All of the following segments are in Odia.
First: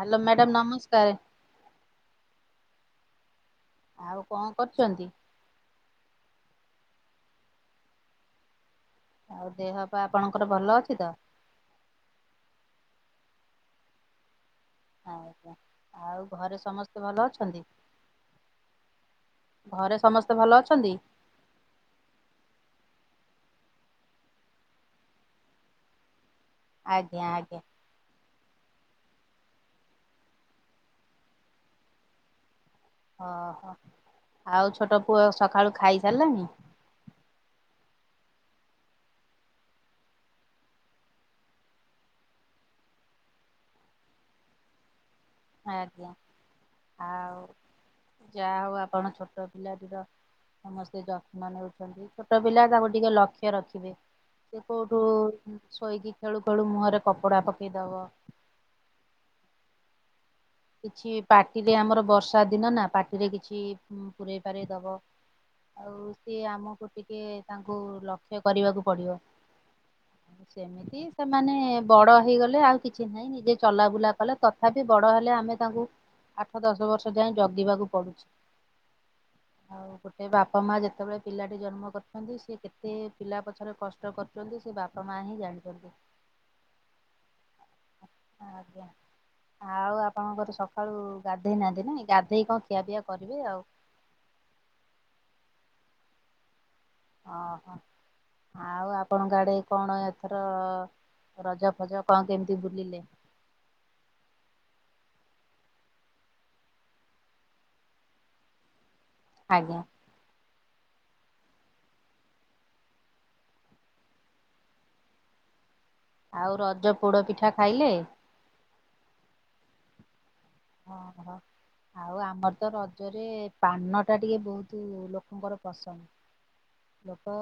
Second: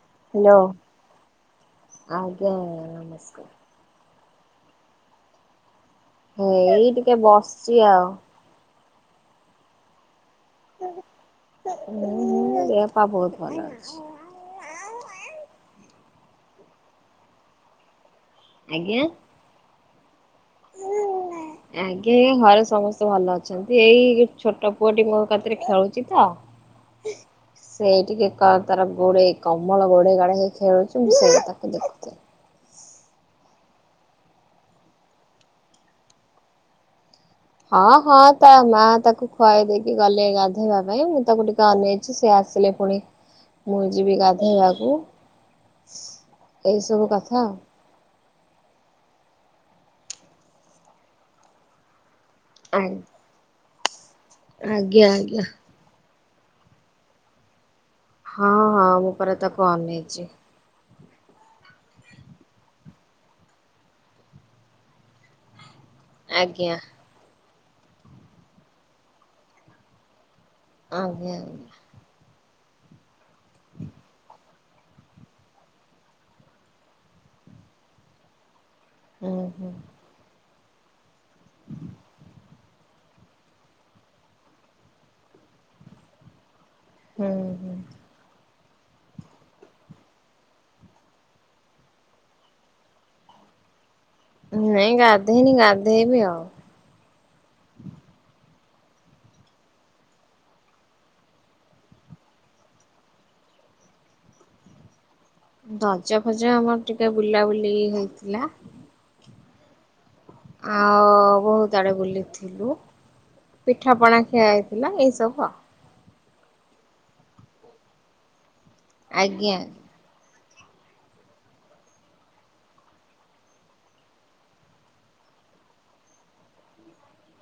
ହ୍ୟାଲୋ ମ୍ୟାଡ଼ାମ ନମସ୍କାର ଆଜ୍ଞା ଆଜ୍ଞା ନମସ୍କାର ଆଉ କଣ କରୁଛନ୍ତି ହେଇ ଟିକେ ବସିଛି ଆଉ ଆଉ ଦେହପା ଆପଣଙ୍କର ଭଲ ଅଛି ତ ହଁ ଦେପା ବହୁତ ଭଲ ଅଛି ଆ ଆ୍ଞା ଆଉ ଘରେ ସମସ୍ତେ ଭଲ ଅଛନ୍ତି ଆଜ୍ଞା ଘରେ ସମସ୍ତେ ଭଲ ଅଛନ୍ତି ଆଜ୍ଞା ଘରେ ସମସ୍ତେ ଭଲ ଅଛନ୍ତି ଏଇ ଛୋଟ ପୁଅଟି ମୋ କତିରେ ଖେଳୁଛି ତ ଆଜ୍ଞା ଆଜ୍ଞା ସେଇ ଟିକେ ତାର ଗୋଡେଇ କମଳ ଗୋଡେଇ ଗାଡେଇ ହେଇ ଖେଳୁଛି ମୁଁ ସେଇ ତାକୁ ଦେଖୁଛି ଓହୋ ଆଉ ଛୋଟ ପୁଅ ସକାଳୁ ଖାଇ ସାରିଲାଣି ହଁ ହଁ ତା ମା ତାକୁ ଖୁଆଇ ଦେଇକି ଗଲେ ଗାଧେଇବା ପାଇଁ ମୁଁ ତାକୁ ଟିକେ ଅନେଇଛି ସେ ଆସିଲେ ପୁଣି ମୁଁ ଯିବି ଗାଧେଇବାକୁ ଆଜ୍ଞା ଆଉ ଯାହା ହଉ ଆପଣ ଛୋଟ ପିଲାଟିର ସମସ୍ତେ ଯତ୍ନ ନେଉଛନ୍ତି ଛୋଟ ପିଲା ଆଉ। ତାକୁ ଟିକେ ଲକ୍ଷ୍ୟ ରଖିବେ ସେ କୋଉଠୁ ଆଜ୍ଞା ଆଜ୍ଞା। ଶୋଇକି ଖେଳୁ ଖେଳୁ ମୁହରେ କପଡା ପକେଇଦବ ହଁ ହଁ ମୁଁ ପରେ ତାକୁ ଅନେଇଛି କିଛି ପାଟିରେ ଆମର ବର୍ଷା ଦିନ ନା ପାଟିରେ କିଛି ପୁରେଇ ପାରେଇ ଦବ ସିଏ ଆଜ୍ଞା ଆମକୁ ଟିକେ ତାଙ୍କୁ ଲକ୍ଷ୍ୟ କରିବାକୁ ପଡିବ। ସେମିତି ଆଜ୍ଞା ଆଜ୍ଞା। ସେମାନେ ବଡ଼ ହେଇଗଲେ ଆଉ କିଛି ନାହିଁ ନିଜେ ଚଲାବୁଲା କଲେ, ତଥାପି ବଡ଼ ହେଲେ ଆମେ ତାଙ୍କୁ ଆଠ ଦଶ ବର୍ଷ ଯାଏ ଜଗିବାକୁ ପଡୁଛି, ହୁଁ ହୁଁ ଆଉ ଗୋଟେ ସେ ବାପା ମା ଯେତେବେଳେ ପିଲାଟି ଜନ୍ମ କରିଛନ୍ତି, ସେ କେତେ ପିଲା ପଛରେ କଷ୍ଟ କରି ଛନସେ ବାପା ମା ହିଁ ଜାଣିଛନ୍ତି। ହୁଁ। ଆଜ୍ଞା, ଆଉ ଆପଣଙ୍କ ସକାଳୁ ଗାଧେଇ ନାହାଁନ୍ତି ନା, ଗାଧେଇ କଣ ଖିଆ ପିଆ କରିବେ ଆଉ। ନାଇଁ, ଗାଧେଇନି ଗାଧେଇବି ଆଉ। ଓହୋ, ଆଉ ଆପଣଙ୍କ ଆାଡେ କଣ ଏଥର ରଜ ଫଜ କଣ କେମିତି ବୁଲିଲେ। ରଜା ଫଜ ଆମର ଟିକେ ବୁଲାବୁଲି ହେଇଥିଲା। ଆଜ୍ଞା। ଆଉ, ବହୁତ ଆଡେ ବୁଲିଥିଲୁ। ପିଠାପଣା ଖିଆ ହେଇଥିଲା ଏଇ ସବୁ ଆଉ ଆଉ ରଜ ପୋଡ ପିଠା ଖାଇଲେ। ଆଜ୍ଞା ହଁ, ହଁ ଆଉ ଆମର ତ ରଜରେ ପାନ ଟା ଟିକେ ବହୁତ ଲୋକଙ୍କର ପସନ୍ଦ। ଲୋକ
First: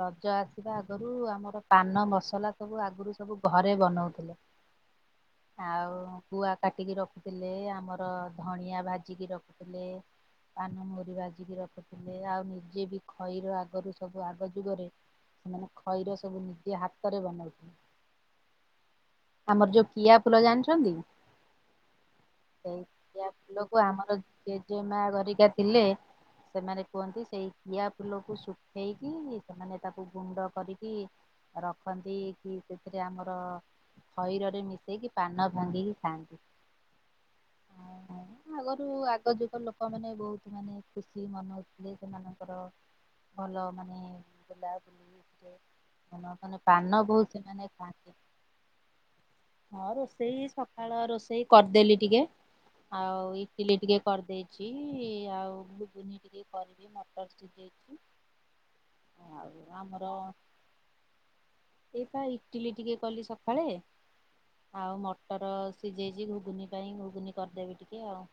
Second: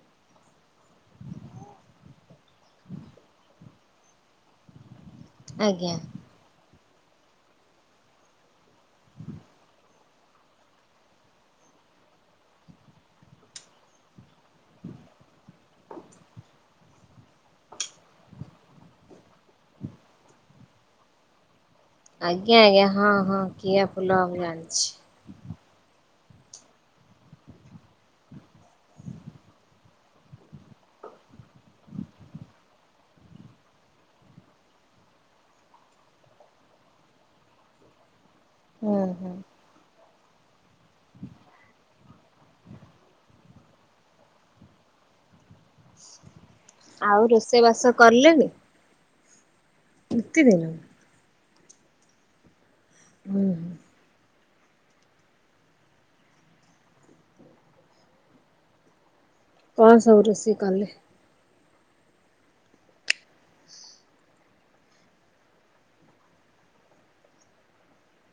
ରଜ ଆସିବା ଆଗରୁ ଆମର ପାନ ମସଲା ସବୁ ଆଗରୁ ସବୁ ଘରେ ବନାଉଥିଲେ। ଆଜ୍ଞା ଆଉ ଗୁଆ କାଟିକି ରଖୁଥିଲେ, ଆମର ଧଣିଆ ଭାଜିକି ରଖୁଥିଲେ। ପାନ ମଧୁରି ଭାଜିକି ରଖୁଥିଲେ, ଆଉ ନିଜେ ବି ଖଇର ଆ ଆଗରୁ ସବୁ, ଆଗ ଯୁଗରେ ସେମାନେ ଖଇର ସବୁ ନିଜେ ହାତରେ ବନାଉଥିଲେ। ଆମର ଯୋଉ କିଆ ଫୁଲ ଜାଣିଛନ୍ତି। ଆଜ୍ଞା ଆଜ୍ଞା ହଁ ସେଇଆ ହଁ ଫୁଲକୁ କିଆ ଫୁଲ ଆମର ମୁଁ ଜେଜେ ଜାଣିଛି। ମା ହେରିକା ଥିଲେ ସେମାନେ କୁହନ୍ତି, ସେଇ କିିଆ ଫୁଲକୁ ଶ ହେଇକି, ସେମାନେ ତାକୁ ଗୁଣ୍ଡ କରିକି ରଖନ୍ତି କି, ସେଥିରେ ଆମର ଖଇରରେ ମିଶେଇକି, ପାନ ଭାଙ୍ଗିକି ଖାଆନ୍ତି। ଆଗରୁ, ହୁଁ ହୁଁ ଆଗ ଯୁଗ ଲୋକମାନେ ବହୁତ ମାନେ, ଖୁସି ମନଉଥିଲେ ସେମାନଙ୍କର। ଭଲ ମାନେ ବୁଲା ବୁଲିରେ ମ ମାନେ ପାନ ଆଉ ବହୁତ ରୋଷେଇ ସେମାନେ ବାସ ଖାଆନ୍ତି। କଲେଣି ହଁ, ରୋଷେଇ ନିତିଦିନ? ସକାଳ ରୋଷେଇ କରିଦେଲି ଟିକେ, ଆଉ ହୁଁ ଇଟିଲି ଟିକେ କରିଦେଇଛି, ଆଉ ଘୁଗୁନି ଟିକେ କରିବି ମଟର ସିଝେଇଛି। ଆଉ କଣ ଆମର, ସବୁ ରୋଷେଇ କଲେ ଏଇତ ଇଟିଲି ଟିକେ କଲି ସକାଳେ। ଆଉ ମଟର ସିଝେଇଛି, ଘୁଗୁନି ପାଇଁ ଘୁଘୁନି କରିଦେବି ଟିକେ ଆଉ।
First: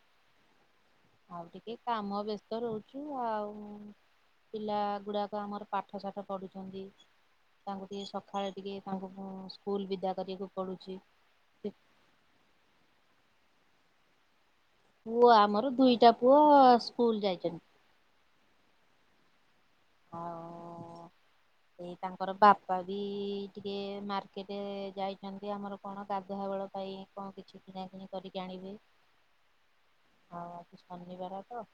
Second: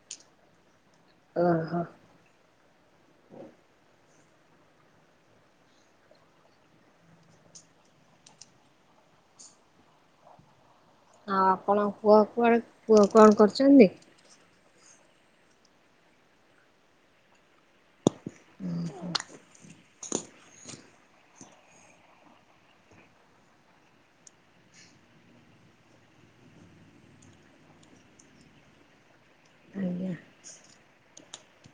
ଆଉ ଟିକେ ଓହୋ। କାମ ବ୍ୟସ୍ତ ରହୁଛି ଆଉ। ପିଲା ଗୁଡାକ ଆମର ପାଠସାଠ ପଢୁଛନ୍ତି। ତାଙ୍କୁ ଟିକେ ସକାଳେ ଟିକେ, ତାଙ୍କୁ ସ୍କୁଲ ବିଦା କରିବାକୁ ପଡ଼ୁଛି। ଆଉ ଆପଣ ପୁଅ କୁଆଡ଼େ ପୁଅ କଣ କରୁଛନ୍ତି। ପୁଅ ଆମର ଦୁଇଟା ପୁଅ ସ୍କୁଲ ଯାଇଛନ୍ତି। ହୁଁ ହଁ। ଏ ତାଙ୍କର ବାପା ବି ଟିକେ ମାର୍କେଟ ଯାଇଛନ୍ତି ଆମର କଣ ଗାଧୁଆବେଳ ପାଇଁ କଣ କିଛି କିଣା କିିଣି କରିକି ଆଣିବେ, ଆଜ୍ଞା। ଆଉଉ ଶନିବାର ତ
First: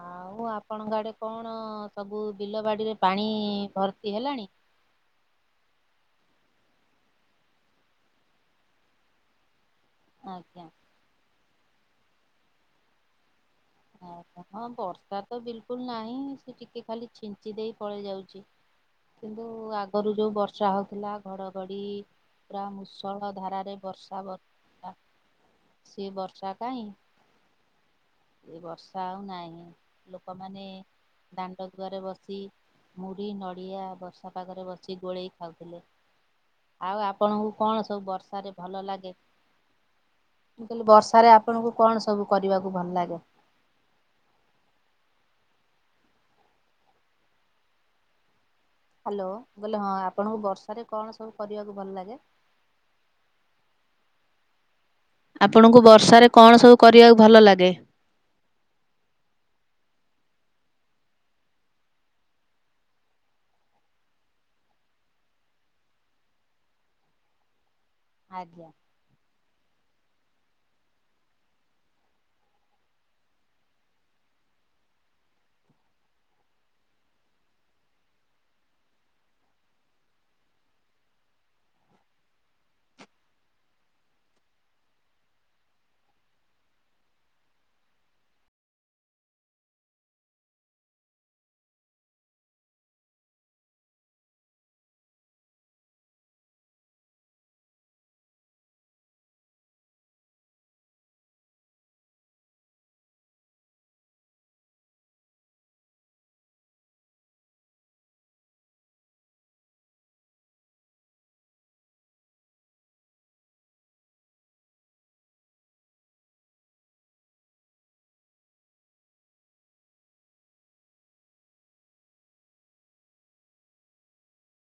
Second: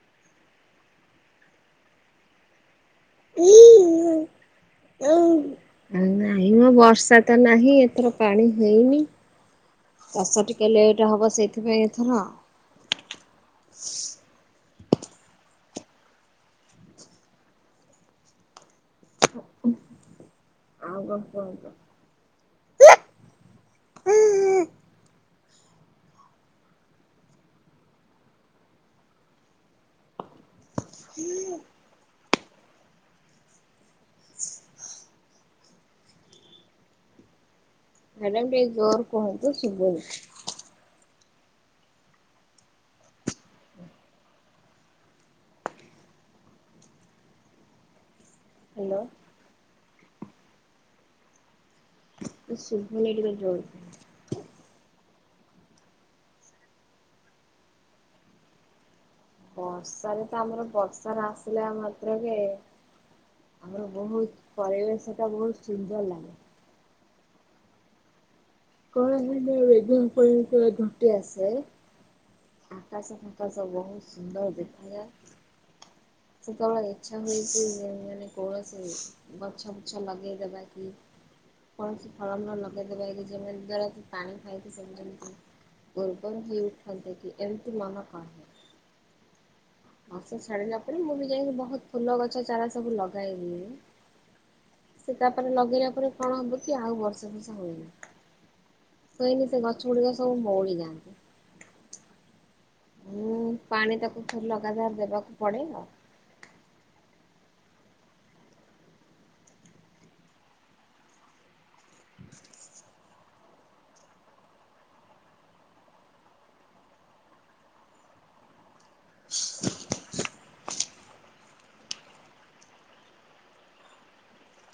ଆଉ ଆପଣଙ୍କ ଆଡେ କଣ ସବୁ ବିଲ ବାଡ଼ିରେ ପାଣି ଭର୍ତ୍ତି ହେଲାଣି। ନାଇଁ ମ ବର୍ଷା ତ ନାହିଁ ଏଥର ପାଣି ହେଇନି। ଚାଷ ଆଜ୍ଞା। ଟିକେ ଲେଟ ହବ ସେଇଥିପାଇଁ ଏଥର। ହଁ ବର୍ଷା ତ ବିଲକୁଲ ନାହିଁ ସେ ଟିକେ ଖାଲି ଛିଞ୍ଚି ଦେଇ ପଳେଇ ଯାଉଛି। କିନ୍ତୁ ଆଗରୁ ଯୋଉ ବର୍ଷା ଆଉ ହଉଥିଲା କଣ କୁହନ୍ତୁ? ଘଡଘଡି। ପୁରା ମୁଷଳ ଧାରାରେ ବର୍ଷା ବା ସେ ବର୍ଷା କାହିଁ। ଏ ବର୍ଷା ଆଉ ନାହିଁ ଲୋକମାନେ ଦାଣ୍ଡ ଘରେ ବସି ମୁଢି ନଡ଼ିଆ ବର୍ଷା ପାଗରେ ବସି ଗୋଳେଇ ଖାଉଥିଲେ। ଆଉ ଆପଣଙ୍କୁ କଣ ସବୁ ବର୍ଷା ମ୍ୟାଡାମ ରେ ଟିକେ ଭଲ ଜୋର ଲାଗେ। କୁହନ୍ତୁ ଶୁଭୁନି। ମୁ କହିଲି ବର୍ଷାରେ ଆପଣଙ୍କୁ କଣ ସବୁ କରିବାକୁ ଭଲ ଲାଗେ? ହ୍ୟାଲୋ ବୋଲେ ହଁ ଆପଣଙ୍କୁ ବର୍ଷାରେ କଣ ସବୁ କରିବାକୁ ଭଲ ଲାଗେ? କିଛି ଶୁଭୁନି ଟିକେ ଜୋରେ ଆପଣଙ୍କୁ ବର୍ଷାରେ କଣ ସବୁ କରିବାକୁ ଭଲ ଲାଗେ। ବର୍ଷାରେ ତ ଆମର ବର୍ଷା ଆସିଲା ମାତ୍ରକ ଆମର ବହୁତ ପରିବେଶ ଟା ବହୁତ ସୁନ୍ଦର ଲାଗେ। ଆଜ୍ଞା। [unintelligible] ଘୋଟି ଆସେ। ଆକାଶ ଫାକାସ ବହୁତ ସୁନ୍ଦର ଦେଖାଯାଏ। ସେତେବେଳେ ଇଚ୍ଛା ହୁଏ କି ମାନେ କୌଣସି ଗଛ ବୁଛ ଲଗେଇ ଦେବା କି। କୌଣସି ଫଳ ମୂଳ ଲଗେଇଦବା ଯେ ପାଣି ଖାଇକି ସେ। ଉର୍ବର ହେଇ ଉଠେନ୍ତେ ଏମିତି ମନ କହେ। ବର୍ଷା ଛାଡିଲା ପରେ ମୁଁ ବି ଯାଇକି ବହୁତ ଫୁଲ ଗଛ ଚାରା ସବୁ ଲଗେଇଦିଏ। ସେ ତାପରେ ଲଗେଇଲା ପରେ କଣ ହବ କି ଆଉ ବର୍ଷା ଫର୍ଷା ହୁଏନି। ସେଇନେ ସେ ଗଛ ଗୁଡିକ ସବୁ ମଉଳିଯାଆନ୍ତି। ହୁଁ ପାଣି ତାକୁ ଥରେ ଲଗାତାର ଦେବାକୁ ପଡେ ଆଉ।